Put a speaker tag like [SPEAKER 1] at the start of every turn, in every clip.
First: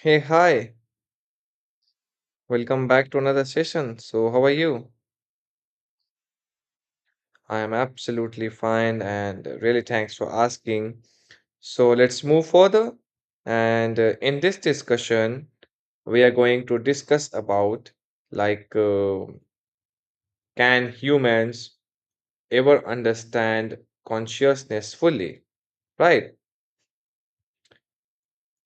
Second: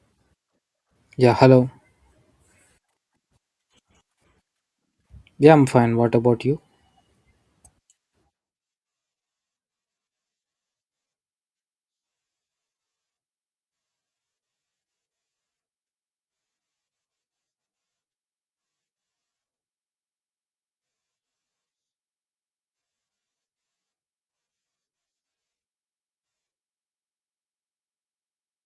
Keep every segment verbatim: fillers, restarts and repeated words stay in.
[SPEAKER 1] Hey, hi.
[SPEAKER 2] Yeah, hello.
[SPEAKER 1] Welcome back to another session. So, how are you?
[SPEAKER 2] Yeah, I'm fine. What about you?
[SPEAKER 1] I am absolutely fine and uh, really thanks for asking. So, let's move further. And uh, In this discussion, we are going to discuss about like uh, can humans ever understand consciousness fully, right?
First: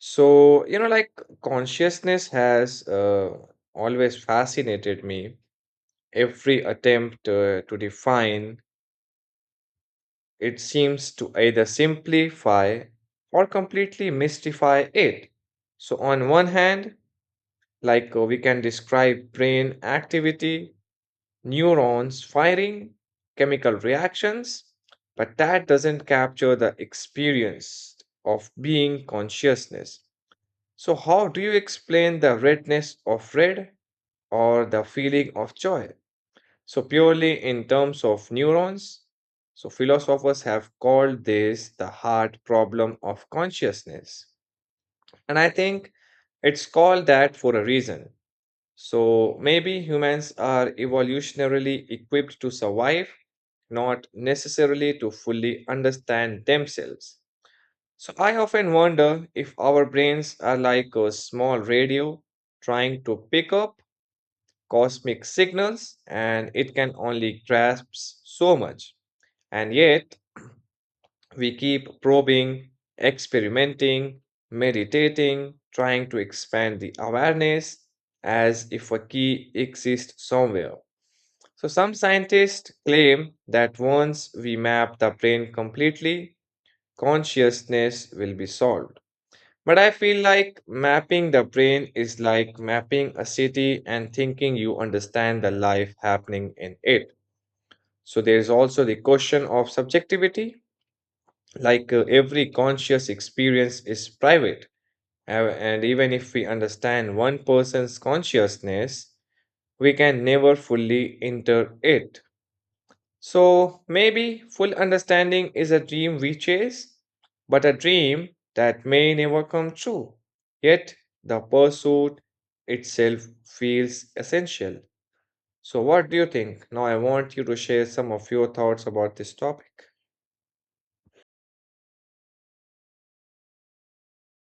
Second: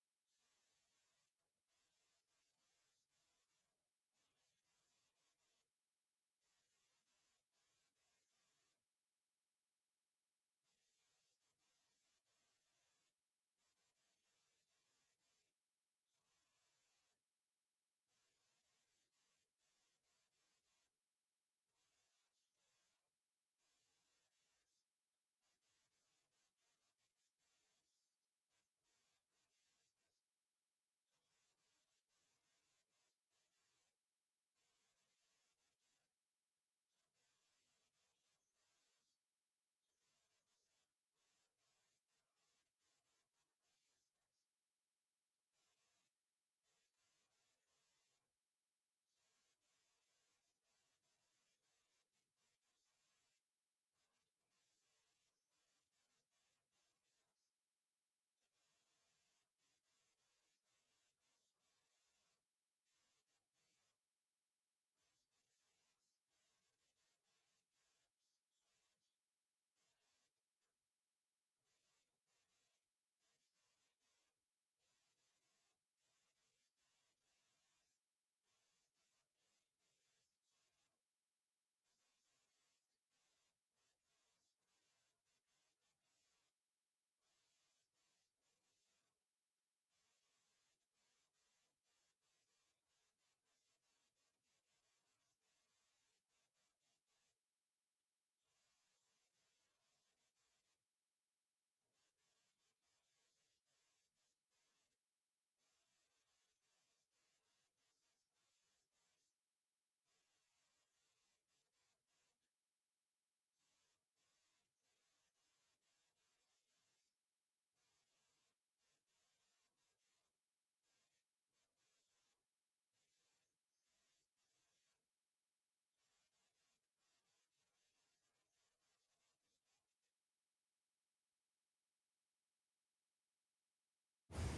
[SPEAKER 1] So, you know, like consciousness has uh, always fascinated me. Every attempt uh, to define it seems to either simplify or completely mystify it. So, on one hand, like uh, we can describe brain activity, neurons firing, chemical reactions, but that doesn't capture the experience of being consciousness. So, how do you explain the redness of red or the feeling of joy? So, purely in terms of neurons, so philosophers have called this the hard problem of consciousness. And I think it's called that for a reason. So, maybe humans are evolutionarily equipped to survive, not necessarily to fully understand themselves. So, I often wonder if our brains are like a small radio trying to pick up cosmic signals and it can only grasp so much. And yet, we keep probing, experimenting, meditating, trying to expand the awareness as if a key exists somewhere. So, some scientists claim that once we map the brain completely, consciousness will be solved. But I feel like mapping the brain is like mapping a city and thinking you understand the life happening in it. So there's also the question of subjectivity, like uh, every conscious experience is private. Uh, And even if we understand one person's consciousness, we can never fully enter it. So maybe full understanding is a dream we chase, but a dream that may never come true. Yet the pursuit itself feels essential. So, what do you think? Now, I want you to share some of your thoughts about this topic.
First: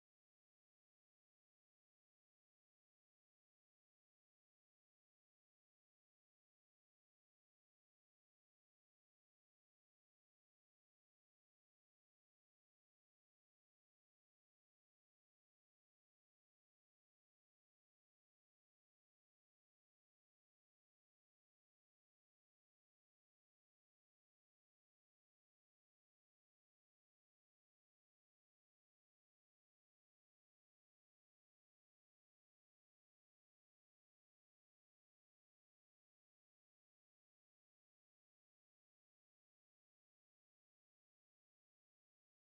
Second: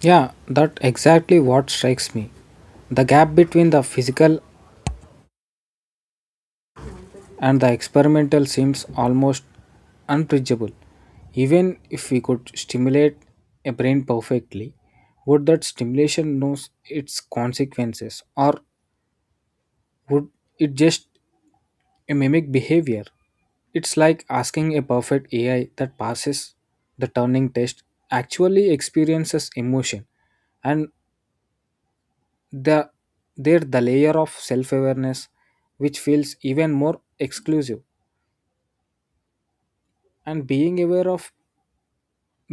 [SPEAKER 2] Yeah, that exactly what strikes me. The gap between the physical and the experimental seems almost unbridgeable. Even if we could stimulate a brain perfectly, would that stimulation know its consequences or would it just mimic behavior? It's like asking a perfect A I that passes the Turing test actually experiences emotion and the there the layer of self-awareness which feels even more exclusive and being aware of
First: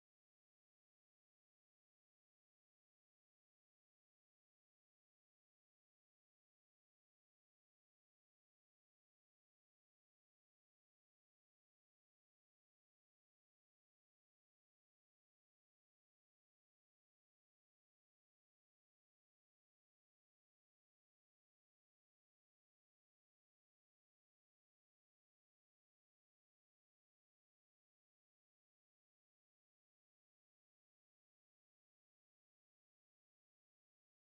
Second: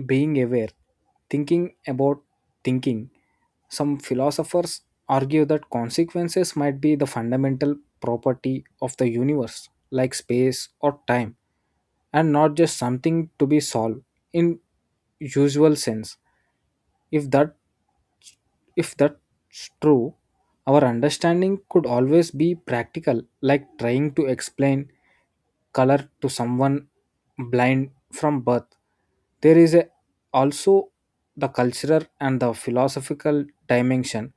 [SPEAKER 2] being aware thinking about thinking. Some philosophers argue that consequences might be the fundamental property of the universe like space or time, and not just something to be solved in usual sense. if that If that's true, our understanding could always be practical, like trying to explain color to someone blind from birth. There is a, also the cultural and the philosophical dimension.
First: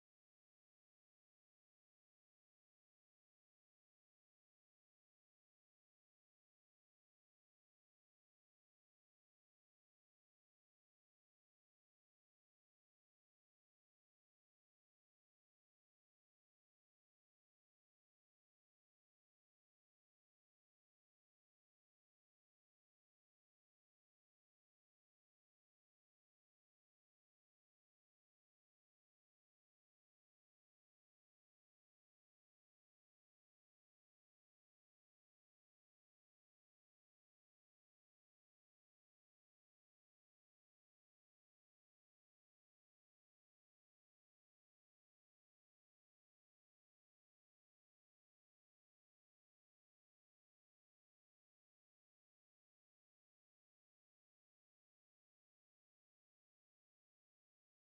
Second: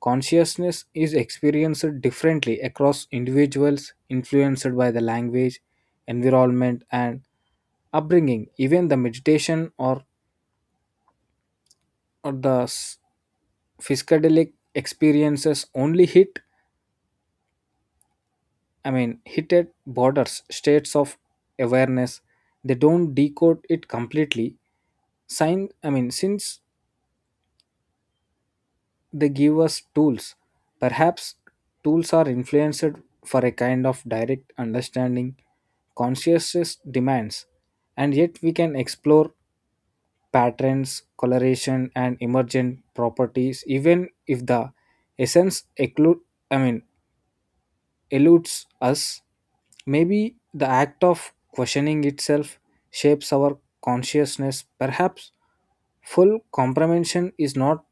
[SPEAKER 2] Consciousness is experienced differently across individuals, influenced by the language, environment, and upbringing. Even the meditation or, or the s- psychedelic experiences only hit i mean hit at borders states of awareness. They don't decode it completely. Sign I mean Since they give us tools, perhaps tools are influenced for a kind of direct understanding consciousness demands, and yet we can explore patterns coloration and emergent properties even if the essence occlude I mean eludes us. Maybe the act of questioning itself shapes our consciousness. Perhaps full comprehension is not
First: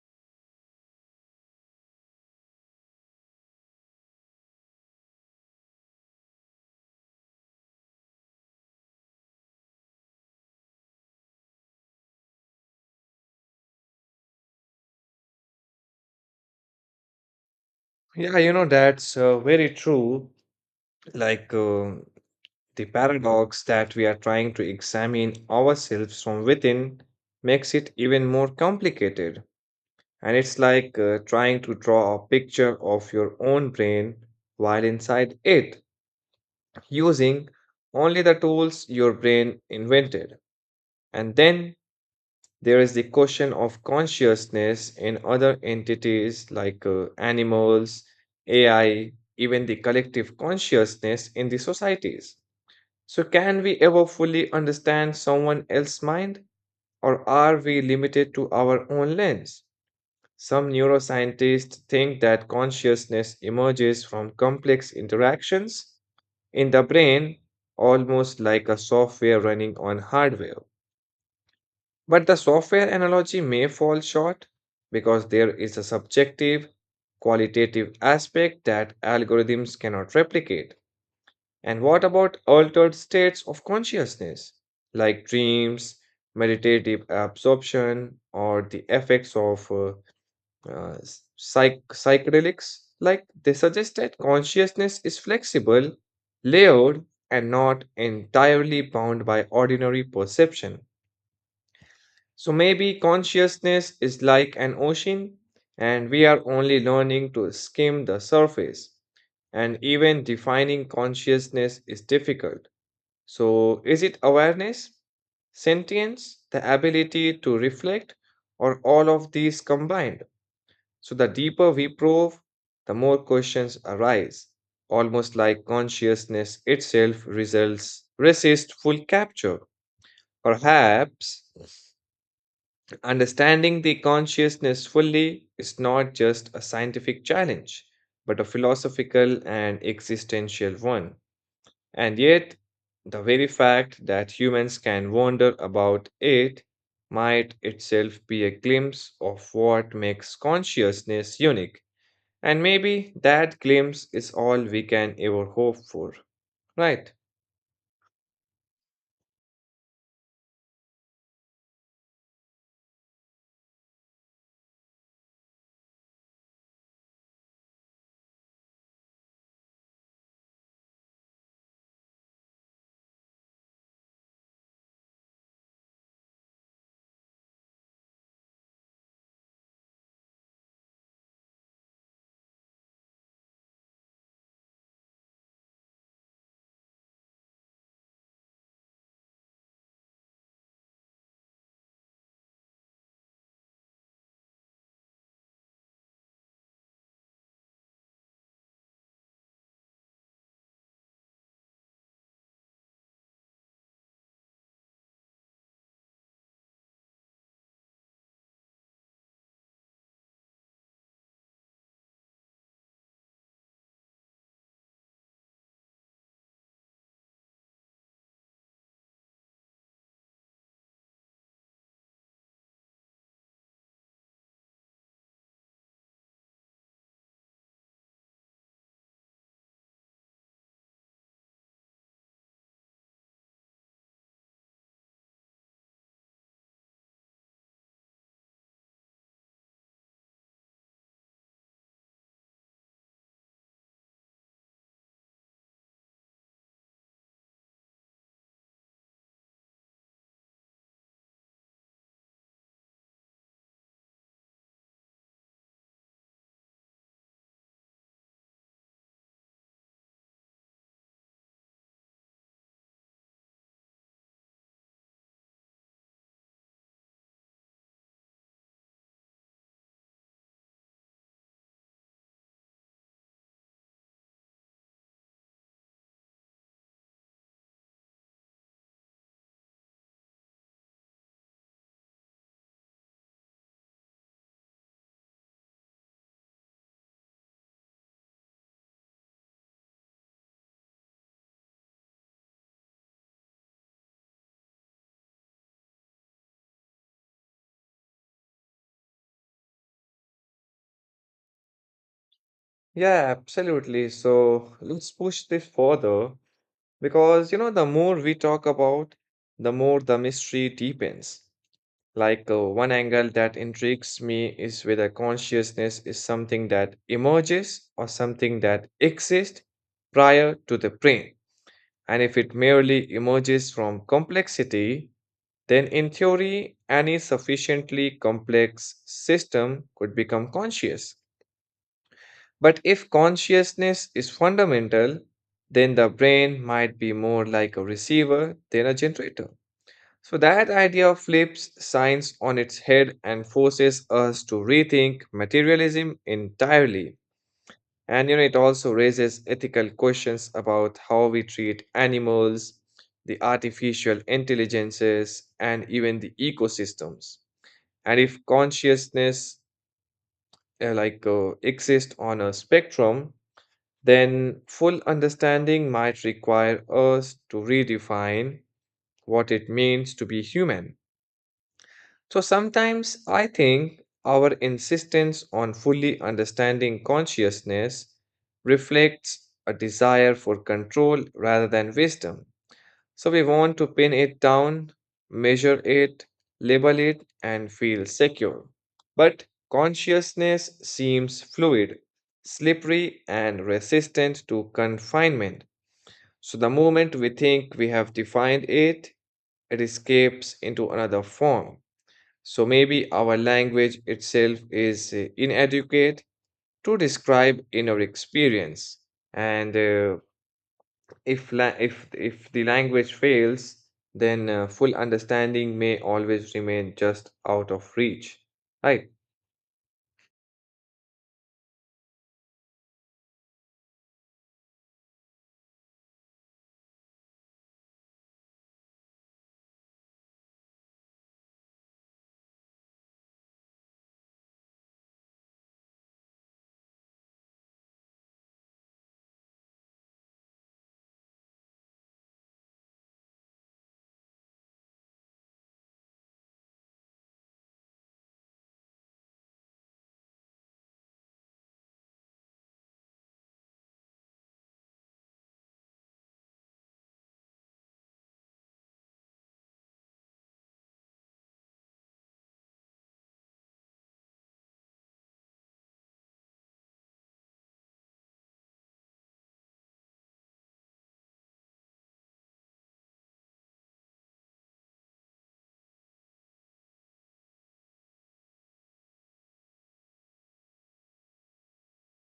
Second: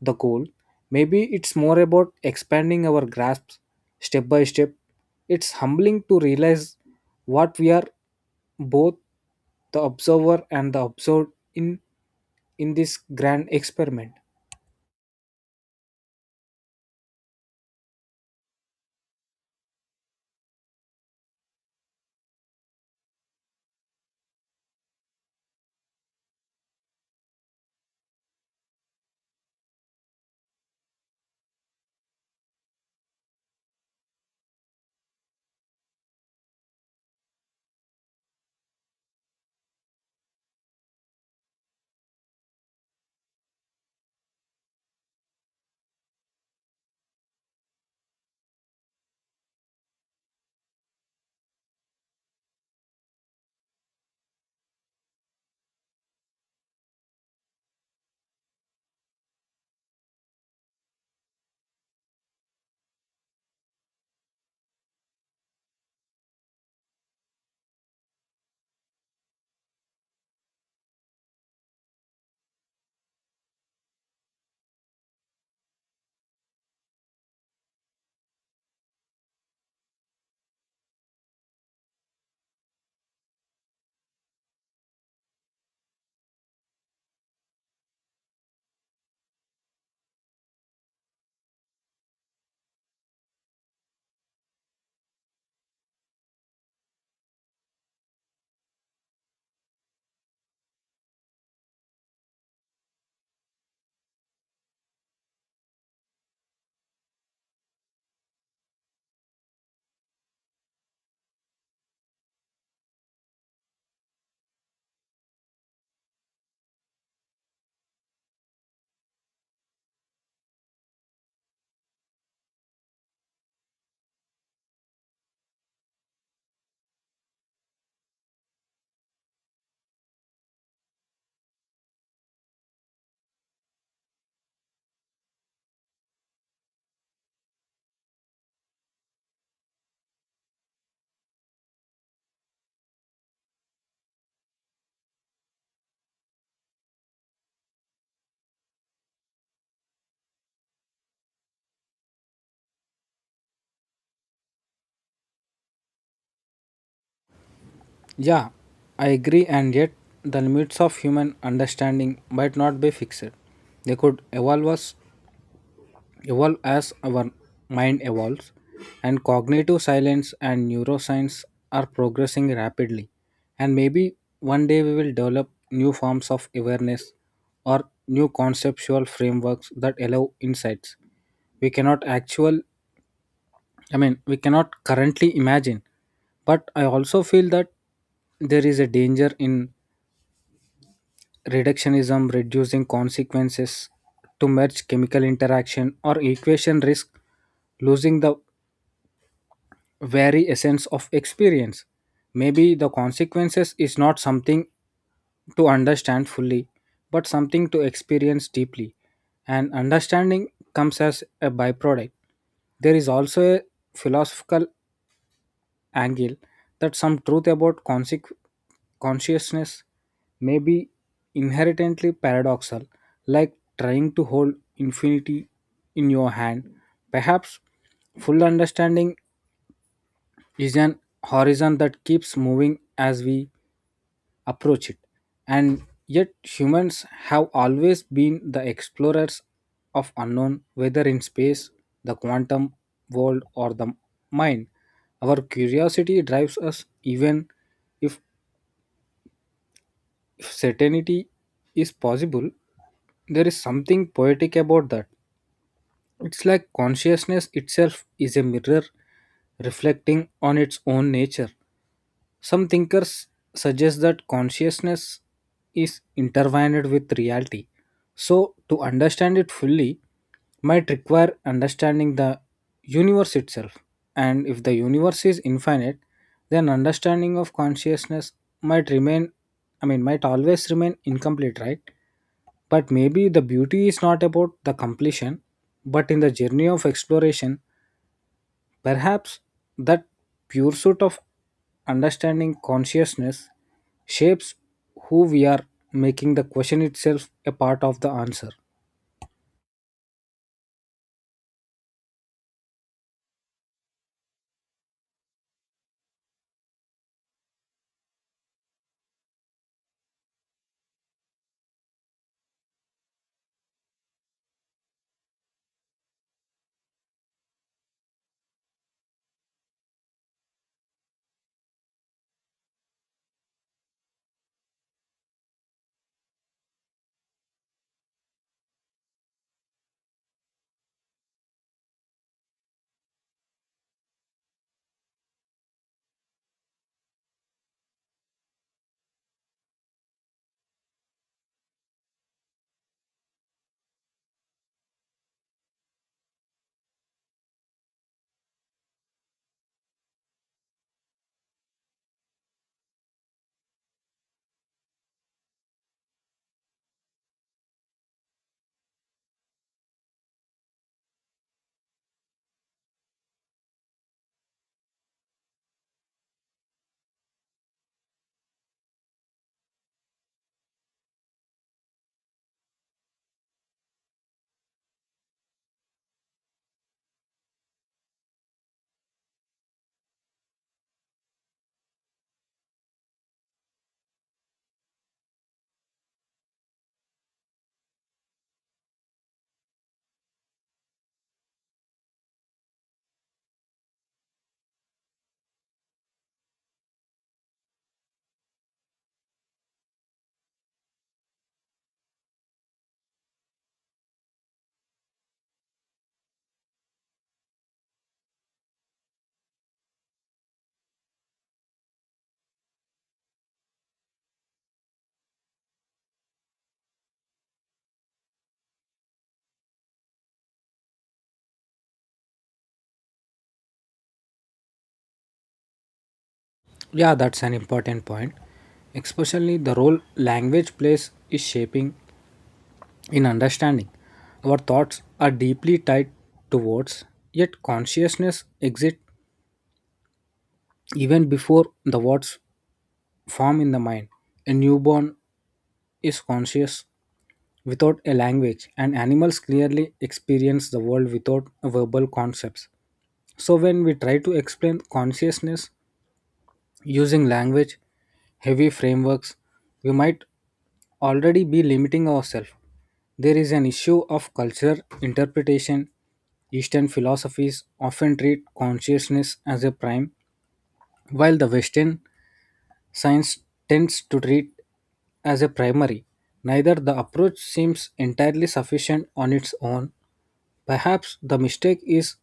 [SPEAKER 2] the goal. Maybe it's more about expanding our grasps step by step. It's humbling to realize what we are both the observer and the observed in in this grand experiment.
[SPEAKER 1] Yeah, you know, that's uh, very true. Like uh, the paradox that we are trying to examine ourselves from within makes it even more complicated. And it's like uh, trying to draw a picture of your own brain while inside it, using only the tools your brain invented. And then there is the question of consciousness in other entities like uh, animals, A I, even the collective consciousness in the societies. So, can we ever fully understand someone else's mind, or are we limited to our own lens? Some neuroscientists think that consciousness emerges from complex interactions in the brain, almost like a software running on hardware. But the software analogy may fall short because there is a subjective, qualitative aspect that algorithms cannot replicate. And what about altered states of consciousness, like dreams, meditative absorption, or the effects of uh, uh, psych- psychedelics, like they suggest that consciousness is flexible, layered, and not entirely bound by ordinary perception. So maybe consciousness is like an ocean, and we are only learning to skim the surface. And even defining consciousness is difficult. So, is it awareness, sentience, the ability to reflect, or all of these combined? So the deeper we probe, the more questions arise, almost like consciousness itself results resist full capture. Perhaps understanding the consciousness fully is not just a scientific challenge, but a philosophical and existential one. And yet, the very fact that humans can wonder about it might itself be a glimpse of what makes consciousness unique, and maybe that glimpse is all we can ever hope for, right?
[SPEAKER 2] Yeah, I agree, and yet the limits of human understanding might not be fixed. They could evolve us evolve as our mind evolves, and cognitive science and neuroscience are progressing rapidly. And maybe one day we will develop new forms of awareness or new conceptual frameworks that allow insights we cannot actual I mean we cannot currently imagine. But I also feel that there is a danger in reductionism. Reducing consequences to merge chemical interaction or equation risk losing the very essence of experience. Maybe the consequences is not something to understand fully but something to experience deeply, and understanding comes as a byproduct. There is also a philosophical angle that some truth about conseq- consciousness may be inherently paradoxal, like trying to hold infinity in your hand. Perhaps full understanding is an horizon that keeps moving as we approach it. And yet, humans have always been the explorers of unknown, whether in space, the quantum world, or the mind. Our curiosity drives us, even if certainty is possible. There is something poetic about that. It's like consciousness itself is a mirror reflecting on its own nature. Some thinkers suggest that consciousness is intertwined with reality. So, to understand it fully might require understanding the universe itself. And if the universe is infinite, then understanding of consciousness might remain, I mean, might always remain incomplete, right? But maybe the beauty is not about the completion, but in the journey of exploration. Perhaps that pursuit of understanding consciousness shapes who we are, making the question itself a part of the answer.
[SPEAKER 1] Yeah, absolutely. So let's push this further because, you know, the more we talk about, the more the mystery deepens. Like uh, one angle that intrigues me is whether consciousness is something that emerges or something that exists prior to the brain. And if it merely emerges from complexity, then, in theory, any sufficiently complex system could become conscious. But if consciousness is fundamental, then the brain might be more like a receiver than a generator. So, that idea flips science on its head and forces us to rethink materialism entirely. And you know, it also raises ethical questions about how we treat animals, the artificial intelligences, and even the ecosystems. And if consciousness uh, like uh, exists on a spectrum, then full understanding might require us to redefine what it means to be human. So sometimes I think our insistence on fully understanding consciousness reflects a desire for control rather than wisdom. So we want to pin it down, measure it, label it, and feel secure. But consciousness seems fluid, slippery, and resistant to confinement. So the moment we think we have defined it, it escapes into another form. So maybe our language itself is uh, inadequate to describe inner experience. And uh, if la if if the language fails, then uh, full understanding may always remain just out of reach, right?
[SPEAKER 2] Yeah, that's an important point. Especially the role language plays is shaping in understanding. Our thoughts are deeply tied to words, yet consciousness exists even before the words form in the mind. A newborn is conscious without a language, and animals clearly experience the world without verbal concepts. So, when we try to explain consciousness using language, heavy frameworks, we might already be limiting ourselves. There is an issue of culture interpretation. Eastern philosophies often treat consciousness as a prime, while the Western science tends to treat as a primary. Neither the approach seems entirely sufficient on its own. Perhaps the mistake is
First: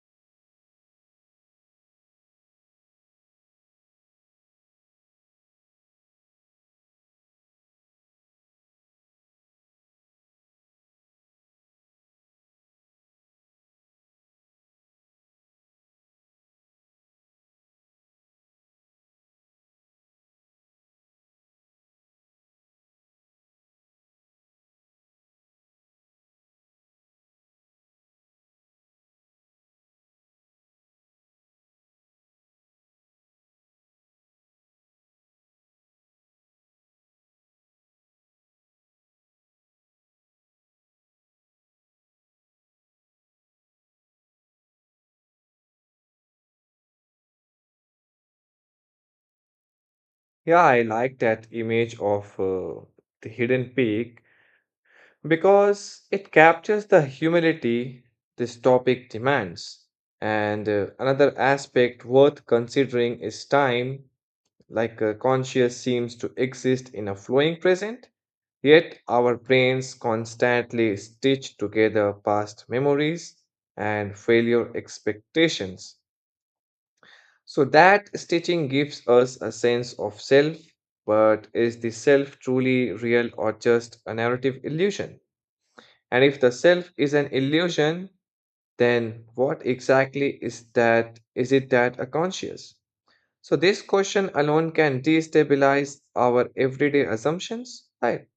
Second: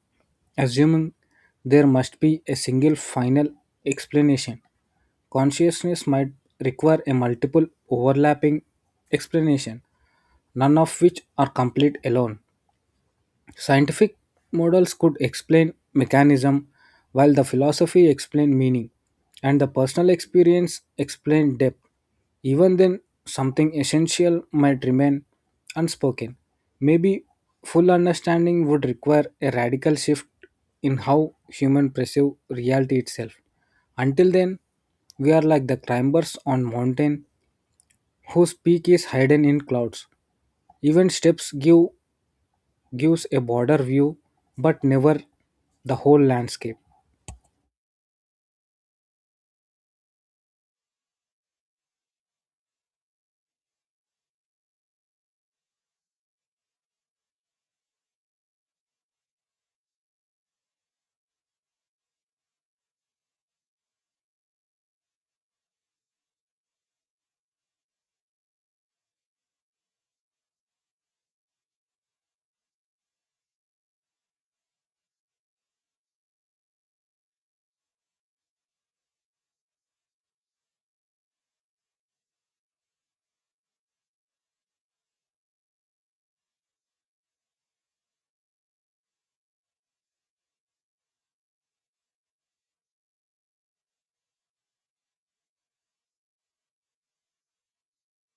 [SPEAKER 2] assuming there must be a single final explanation. Consciousness might require a multiple overlapping explanation, none of which are complete alone. Scientific models could explain mechanism, while the philosophy explained meaning, and the personal experience explained depth. Even then, something essential might remain unspoken. Maybe full understanding would require a radical shift in how human perceive reality itself. Until then, we are like the climbers on mountain whose peak is hidden in clouds. Even steps give gives a border view but never the whole landscape.
[SPEAKER 1] Yeah, I like that image of uh, the hidden peak because it captures the humility this topic demands. And uh, Another aspect worth considering is time, like uh, conscious seems to exist in a flowing present. Yet our brains constantly stitch together past memories and failure expectations. So that stitching gives us a sense of self, but is the self truly real or just a narrative illusion? And if the self is an illusion, then what exactly is that? Is it that a conscious? So this question alone can destabilize our everyday assumptions, right?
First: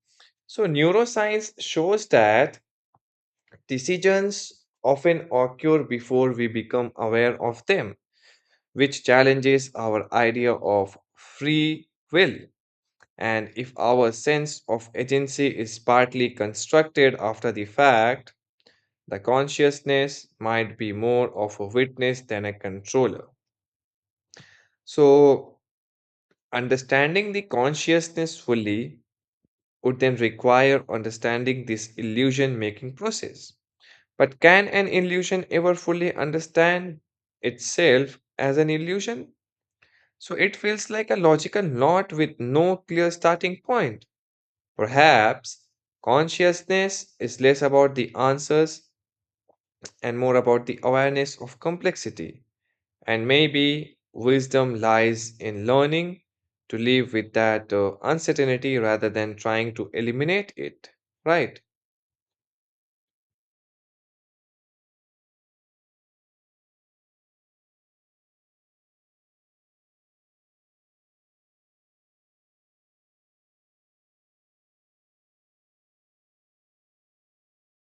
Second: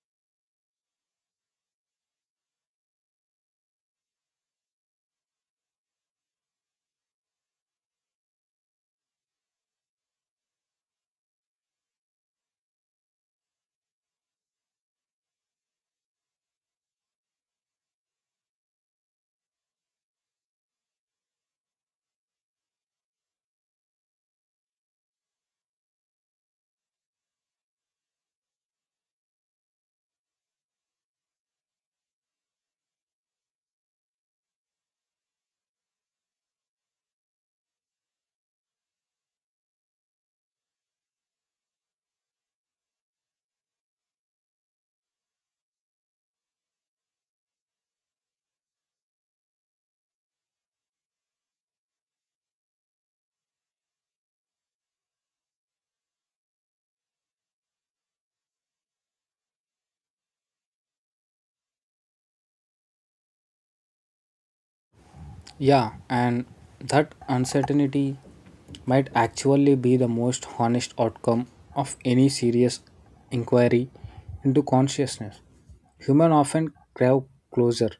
[SPEAKER 1] So neuroscience shows that decisions often occur before we become aware of them, which challenges our idea of free will. And if our sense of agency is partly constructed after the fact, the consciousness might be more of a witness than a controller. So, understanding the consciousness fully would then require understanding this illusion making process. But can an illusion ever fully understand itself as an illusion? So it feels like a logical knot with no clear starting point. Perhaps consciousness is less about the answers and more about the awareness of complexity. And maybe wisdom lies in learning to live with that uh, uncertainty rather than trying to eliminate it, right?
[SPEAKER 2] Yeah, and that uncertainty might actually be the most honest outcome of any serious inquiry into consciousness. Humans often crave closure,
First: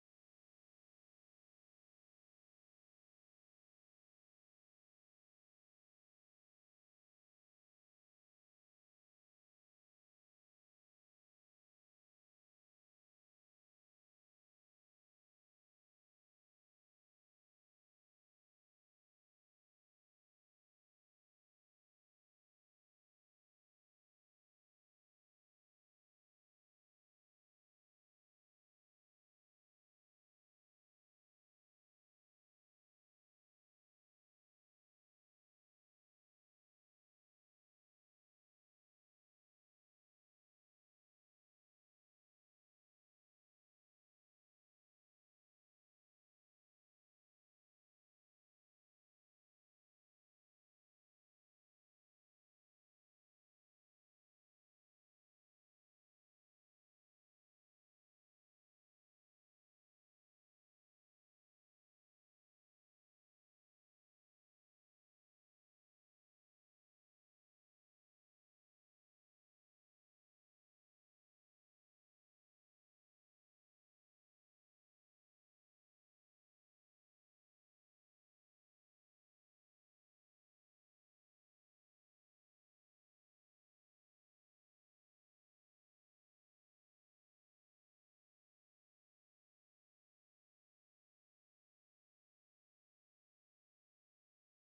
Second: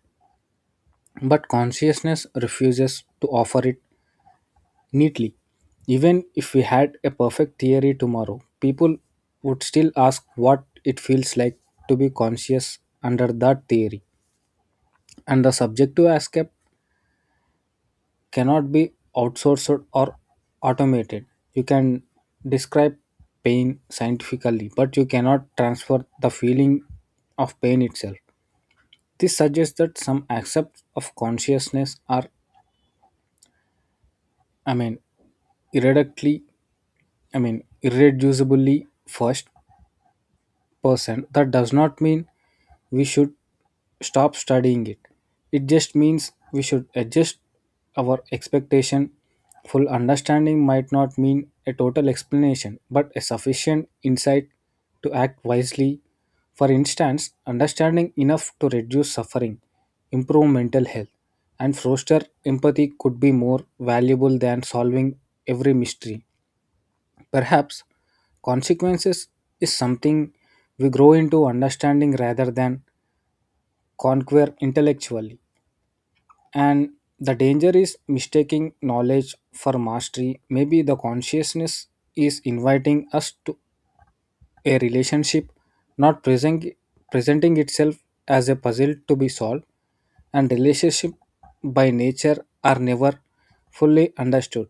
[SPEAKER 2] but consciousness refuses to offer it neatly. Even if we had a perfect theory tomorrow, people would still ask what it feels like to be conscious under that theory, and the subjective escape cannot be outsourced or automated. You can describe pain scientifically, but you cannot transfer the feeling of pain itself. This suggests that some aspects of consciousness are, I mean, irreductibly, I mean, irreducibly first percent. That does not mean we should stop studying it, it just means we should adjust our expectation. Full understanding might not mean a total explanation but a sufficient insight to act wisely. For instance, understanding enough to reduce suffering, improve mental health, and foster empathy could be more valuable than solving every mystery. Perhaps consequences is something we grow into understanding rather than conquer intellectually. And the danger is mistaking knowledge for mastery. Maybe the consciousness is inviting us to a relationship, not present, presenting itself as a puzzle to be solved. And relationship by nature are never fully understood,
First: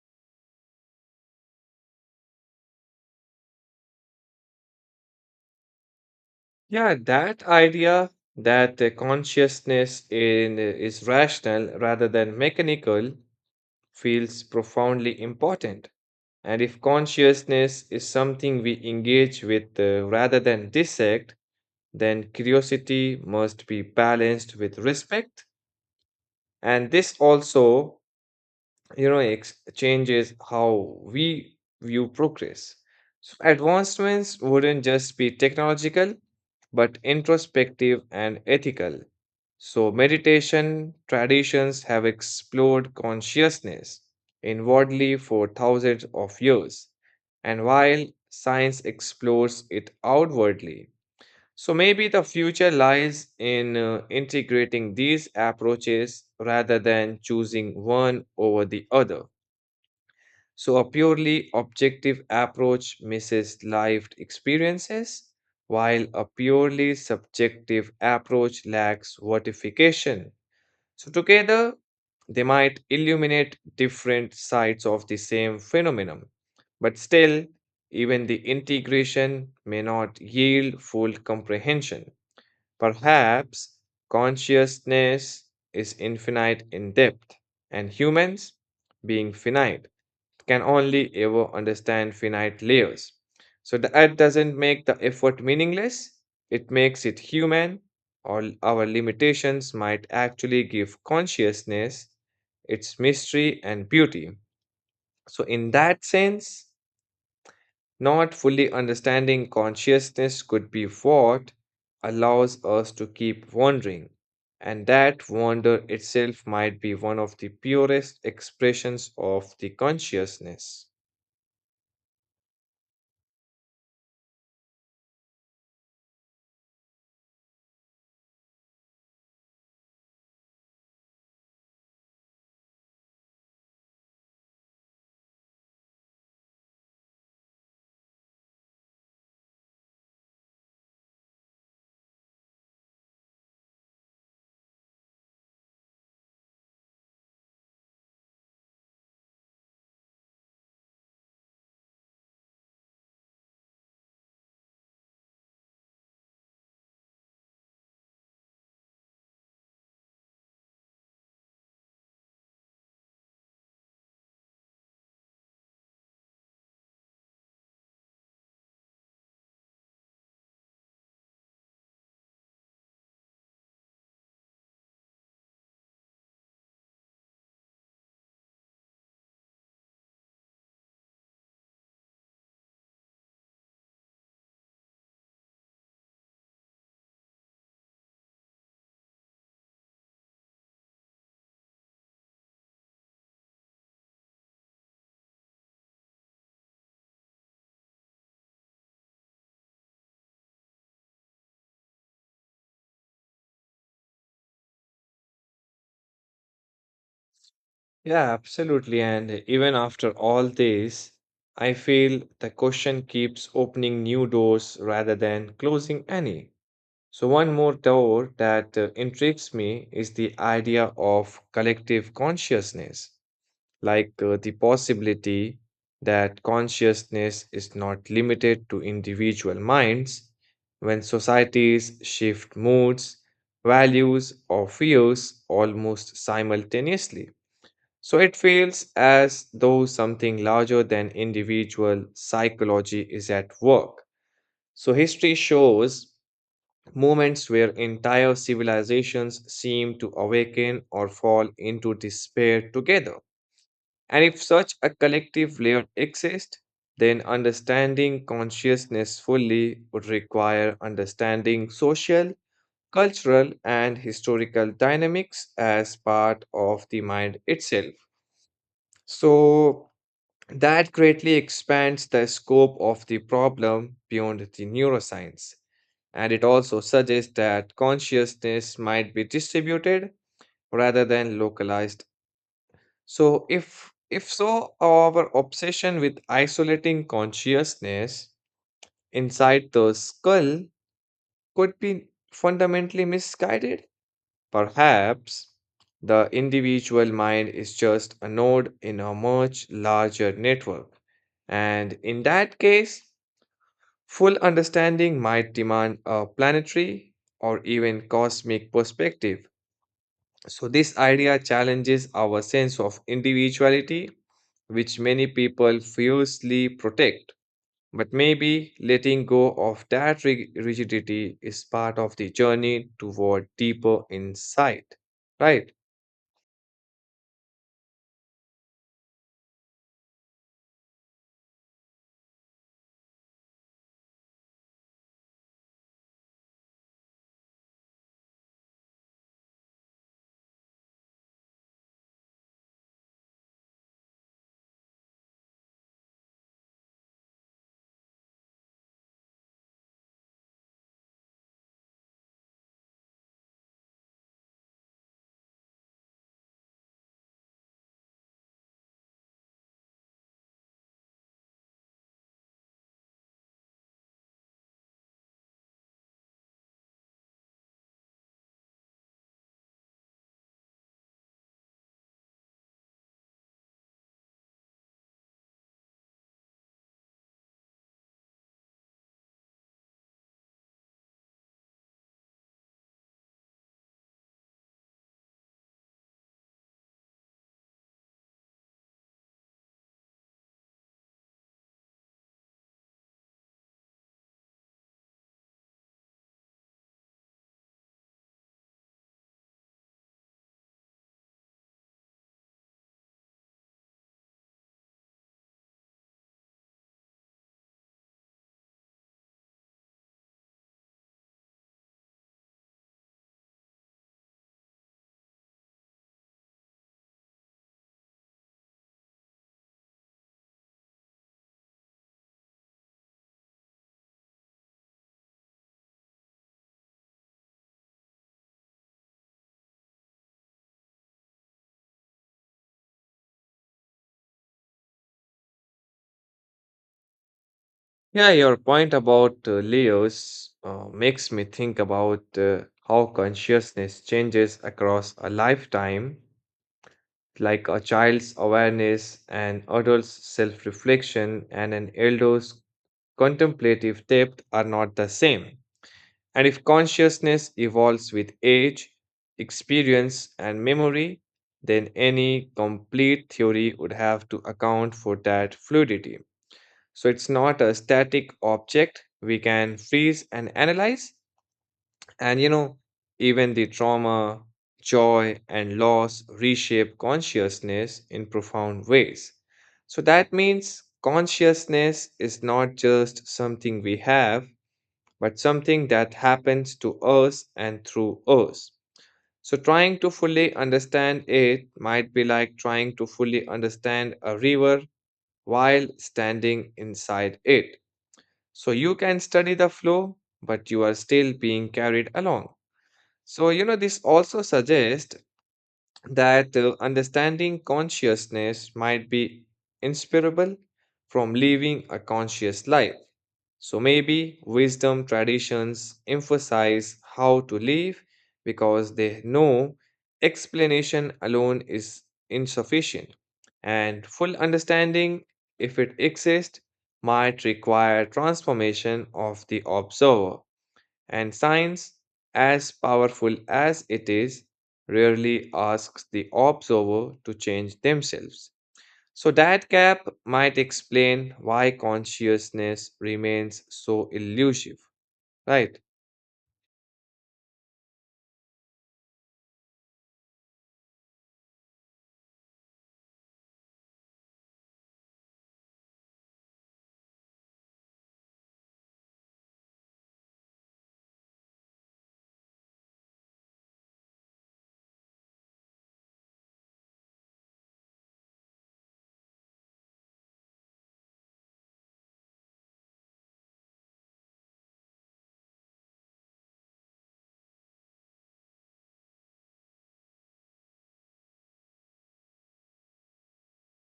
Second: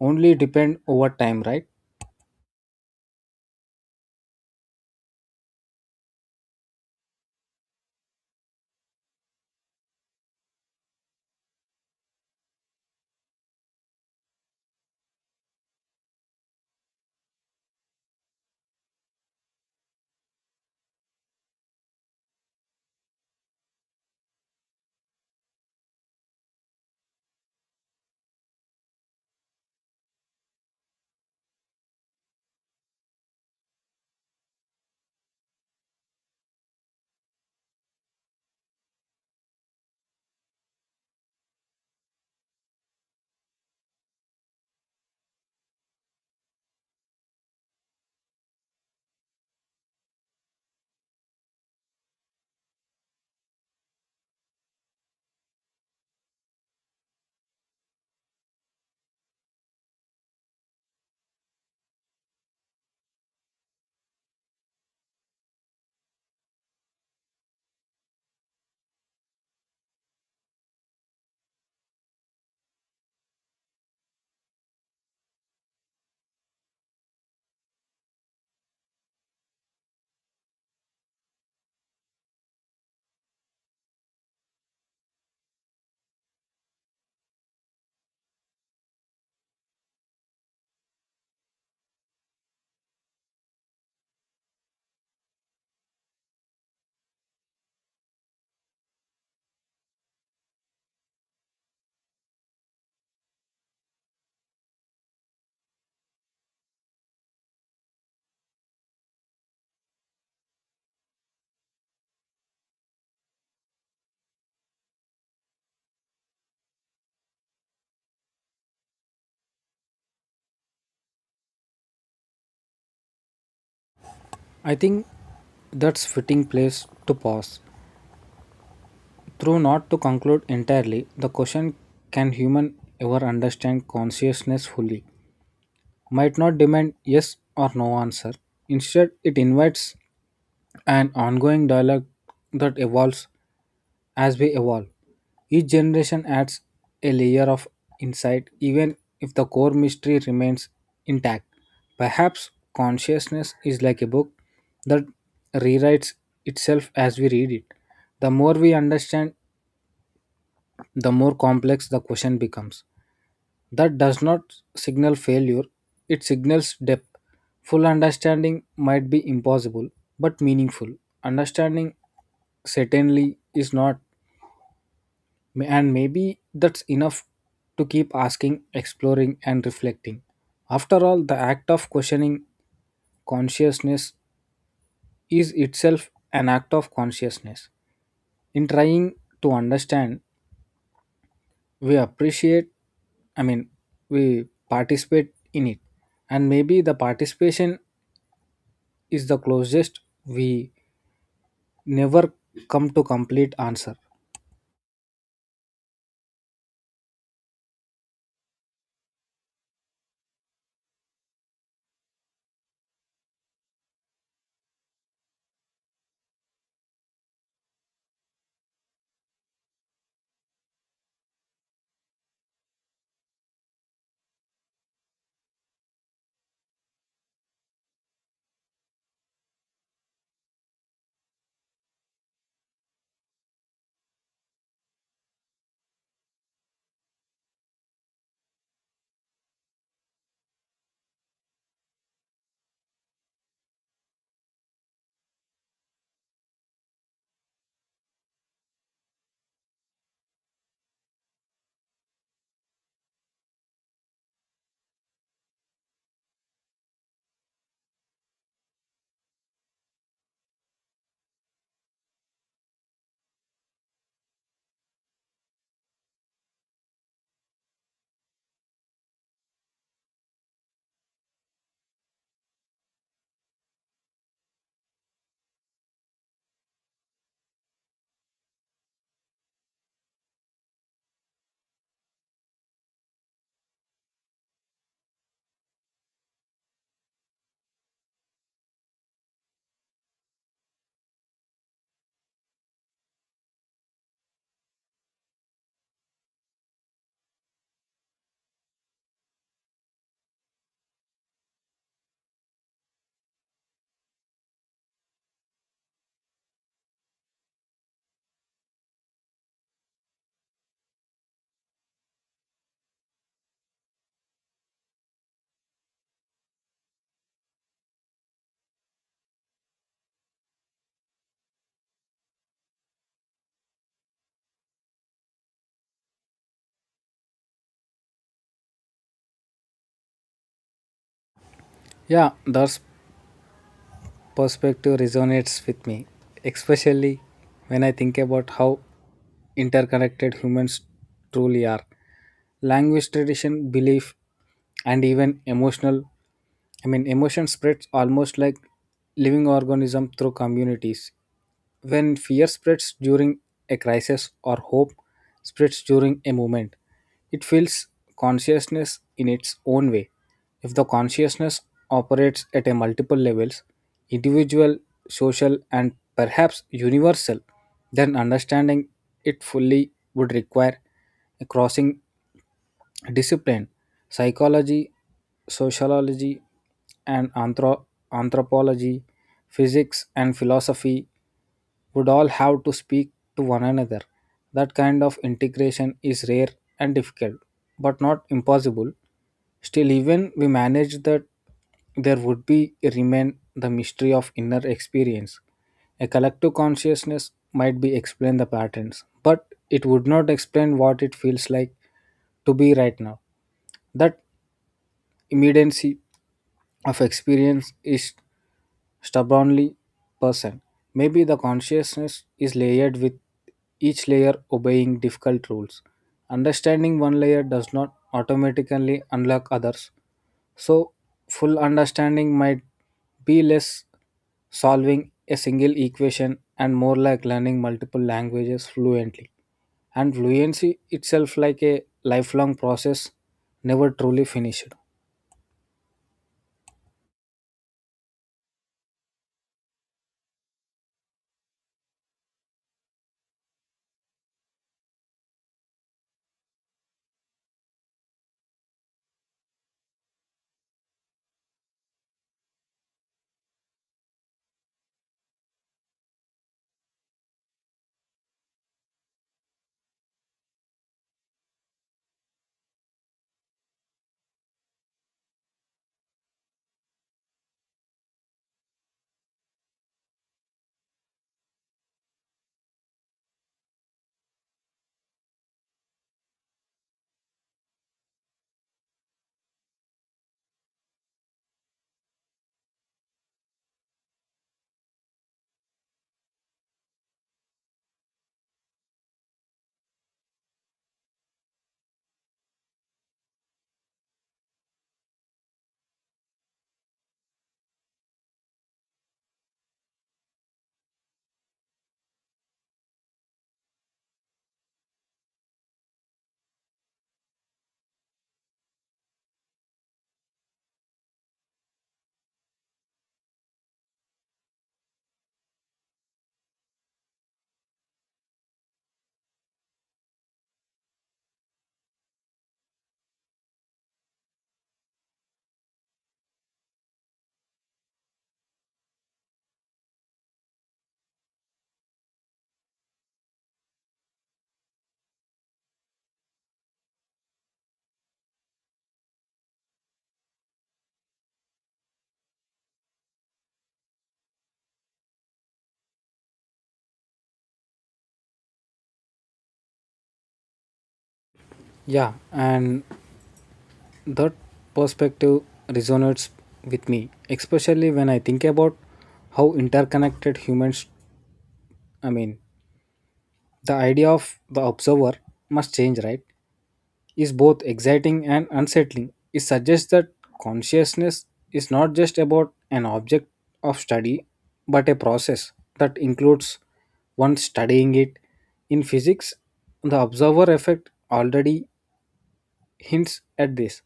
[SPEAKER 2] only depend over time, right?
[SPEAKER 1] Yeah, that idea that uh, consciousness in, is rational rather than mechanical feels profoundly important. And if consciousness is something we engage with uh, rather than dissect, then curiosity must be balanced with respect. And this also, you know ex- changes how we view progress, so advancements wouldn't just be technological but introspective and ethical. So meditation traditions have explored consciousness inwardly for thousands of years, and while science explores it outwardly, so maybe the future lies in uh, integrating these approaches rather than choosing one over the other. So a purely objective approach misses lived experiences, while a purely subjective approach lacks vertification. So together, they might illuminate different sides of the same phenomenon, but still, even the integration may not yield full comprehension. Perhaps consciousness is infinite in depth, and humans, being finite, can only ever understand finite layers. So that doesn't make the effort meaningless, it makes it human, or l- our limitations might actually give consciousness its mystery and beauty. So, in that sense, not fully understanding consciousness could be what allows us to keep wandering, and that wonder itself might be one of the purest expressions of the consciousness.
[SPEAKER 2] I think that's fitting place to pause. Through not to conclude entirely, the question, can human ever understand consciousness fully, might not demand yes or no answer. Instead, it invites an ongoing dialogue that evolves as we evolve. Each generation adds a layer of insight, even if the core mystery remains intact. Perhaps consciousness is like a book that rewrites itself as we read it. The more we understand, the more complex the question becomes. That does not signal failure, it signals depth. Full understanding might be impossible, but meaningful understanding certainly is not. May- And maybe that's enough to keep asking, exploring, and reflecting. After all, the act of questioning consciousness is itself an act of consciousness. In trying to understand, we appreciate, I mean, we participate in it. And maybe the participation is the closest we never come to complete answer.
[SPEAKER 1] Yeah, absolutely. And even after all this, I feel the question keeps opening new doors rather than closing any. So, one more door that uh, intrigues me is the idea of collective consciousness, like uh, the possibility that consciousness is not limited to individual minds. When societies shift moods, values, or fears almost simultaneously. So it feels as though something larger than individual psychology is at work. So history shows moments where entire civilizations seem to awaken or fall into despair together. And if such a collective layer exists, then understanding consciousness fully would require understanding social, cultural, and historical dynamics as part of the mind itself. So, that greatly expands the scope of the problem beyond the neuroscience. And it also suggests that consciousness might be distributed rather than localized, so if if so, our obsession with isolating consciousness inside the skull could be fundamentally misguided. Perhaps the individual mind is just a node in a much larger network. And in that case, full understanding might demand a planetary or even cosmic perspective. So, this idea challenges our sense of individuality, which many people fiercely protect. But maybe letting go of that rig- rigidity is part of the journey toward deeper insight, right?
[SPEAKER 2] Yeah, that's perspective resonates with me, especially when I think about how interconnected humans truly are. Language tradition, belief, and even emotional I mean emotion spreads almost like living organism through communities. When fear spreads during a crisis or hope spreads during a movement, it fills consciousness in its own way. If the consciousness operates at a multiple levels, individual, social, and perhaps universal, then understanding it fully would require a crossing discipline, psychology, sociology, and anthro- anthropology, physics, and philosophy would all have to speak to one another. That kind of integration is rare and difficult, but not impossible. Still, even we manage that, there would be remain the mystery of inner experience. A collective consciousness might be explain the patterns, but it would not explain what it feels like to be right now. That immediacy of experience is stubbornly person. Maybe the consciousness is layered with each layer obeying difficult rules. Understanding one layer does not automatically unlock others. So, full understanding might be less solving a single equation and more like learning multiple languages fluently. And fluency itself, like a lifelong process, never truly finished.
[SPEAKER 1] Yeah, your point about uh, layers uh, makes me think about uh, how consciousness changes across a lifetime, like a child's awareness, an adult's self reflection, and an elder's contemplative depth are not the same. And if consciousness evolves with age, experience, and memory, then any complete theory would have to account for that fluidity. So it's not a static object we can freeze and analyze. And you know, even the trauma, joy, and loss reshape consciousness in profound ways. So that means consciousness is not just something we have but something that happens to us and through us. So, trying to fully understand it might be like trying to fully understand a river while standing inside it. So, you can study the flow, but you are still being carried along. So, you know, this also suggests that uh, understanding consciousness might be inseparable from living a conscious life. So maybe wisdom traditions emphasize how to live because they know explanation alone is insufficient. And full understanding, if it exists, might require transformation of the observer. And science, as powerful as it is, rarely asks the observer to change themselves. So, that gap might explain why consciousness remains so elusive, right?
[SPEAKER 2] Yeah, and That perspective resonates with me, especially when I think about how interconnected humans I mean, the idea of the observer must change, right? Is both exciting and unsettling. It suggests that consciousness is not just about an object of study, but a process that includes one studying it. In physics, the observer effect already hints at this,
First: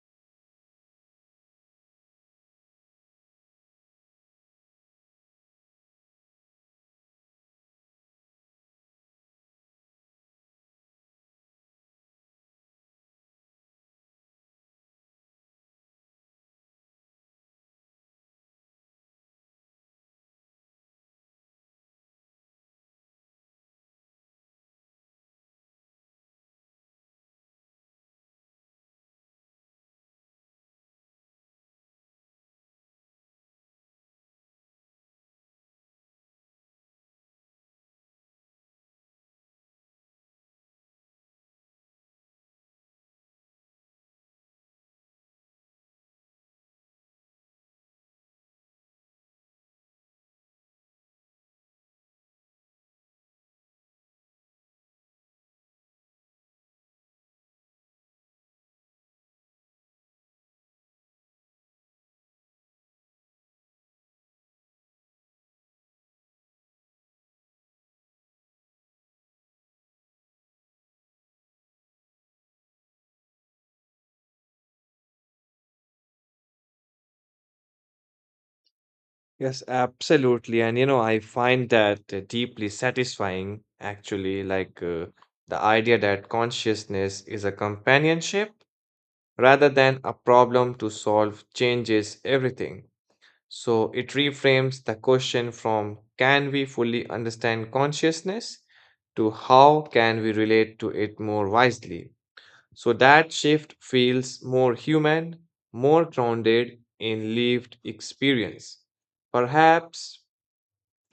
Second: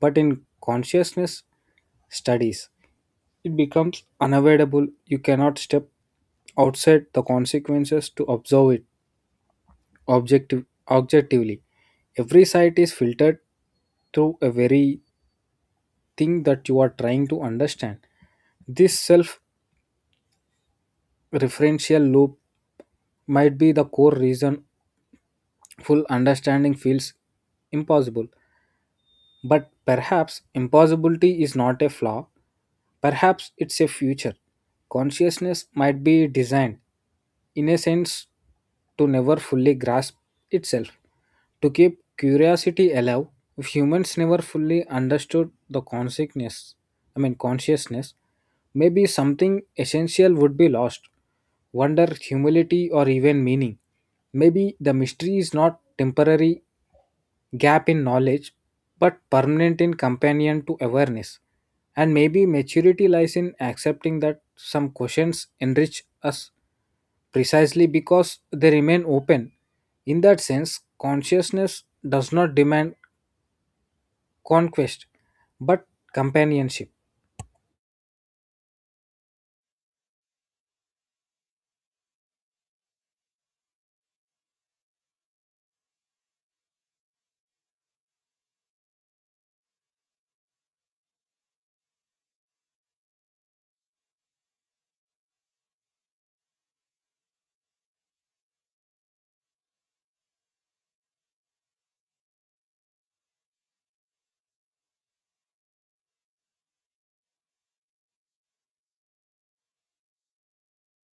[SPEAKER 2] but in consciousness studies, it becomes unavoidable. You cannot step outside the consequences to observe it objective, objectively. Every sight is filtered through a very thing that you are trying to understand. This self referential loop might be the core reason full understanding feels impossible. But perhaps impossibility is not a flaw, perhaps it's a future. Consciousness might be designed, in a sense, to never fully grasp itself. To keep curiosity alive, if humans never fully understood the consciousness, I mean consciousness, maybe something essential would be lost. Wonder, humility, or even meaning. Maybe the mystery is not temporary gap in knowledge, but permanent in companion to awareness. And maybe maturity lies in accepting that some questions enrich us precisely because they remain open. In that sense, consciousness does not demand conquest but companionship.
[SPEAKER 1] Yes, absolutely. And you know, I find that uh, deeply satisfying, actually, like uh, the idea that consciousness is a companionship rather than a problem to solve changes everything. So it reframes the question from can we fully understand consciousness to how can we relate to it more wisely. So that shift feels more human, more grounded in lived experience. Perhaps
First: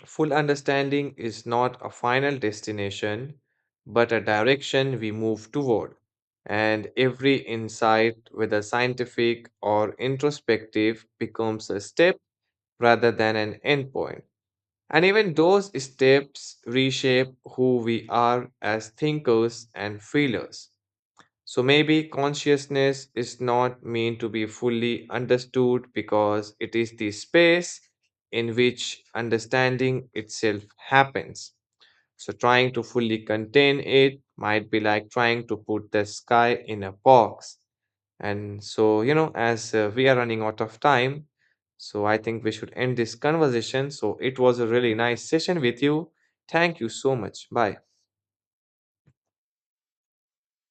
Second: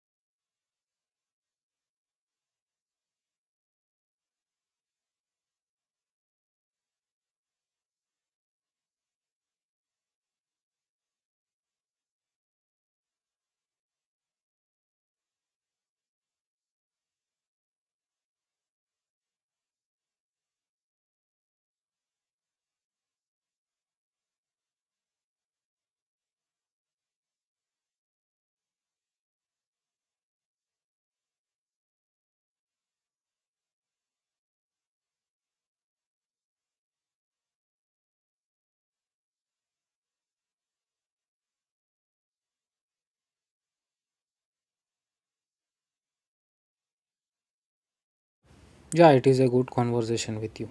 [SPEAKER 1] full understanding is not a final destination, but a direction we move toward. And every insight, whether scientific or introspective, becomes a step rather than an endpoint. And even those steps reshape who we are as thinkers and feelers. So maybe consciousness is not meant to be fully understood because it is the space in which understanding itself happens. So trying to fully contain it might be like trying to put the sky in a box. And so, you know, as uh, we are running out of time, so I think we should end this conversation. So it was a really nice session with you. Thank you so much. Bye.
[SPEAKER 2] Yeah, it is a good conversation with you.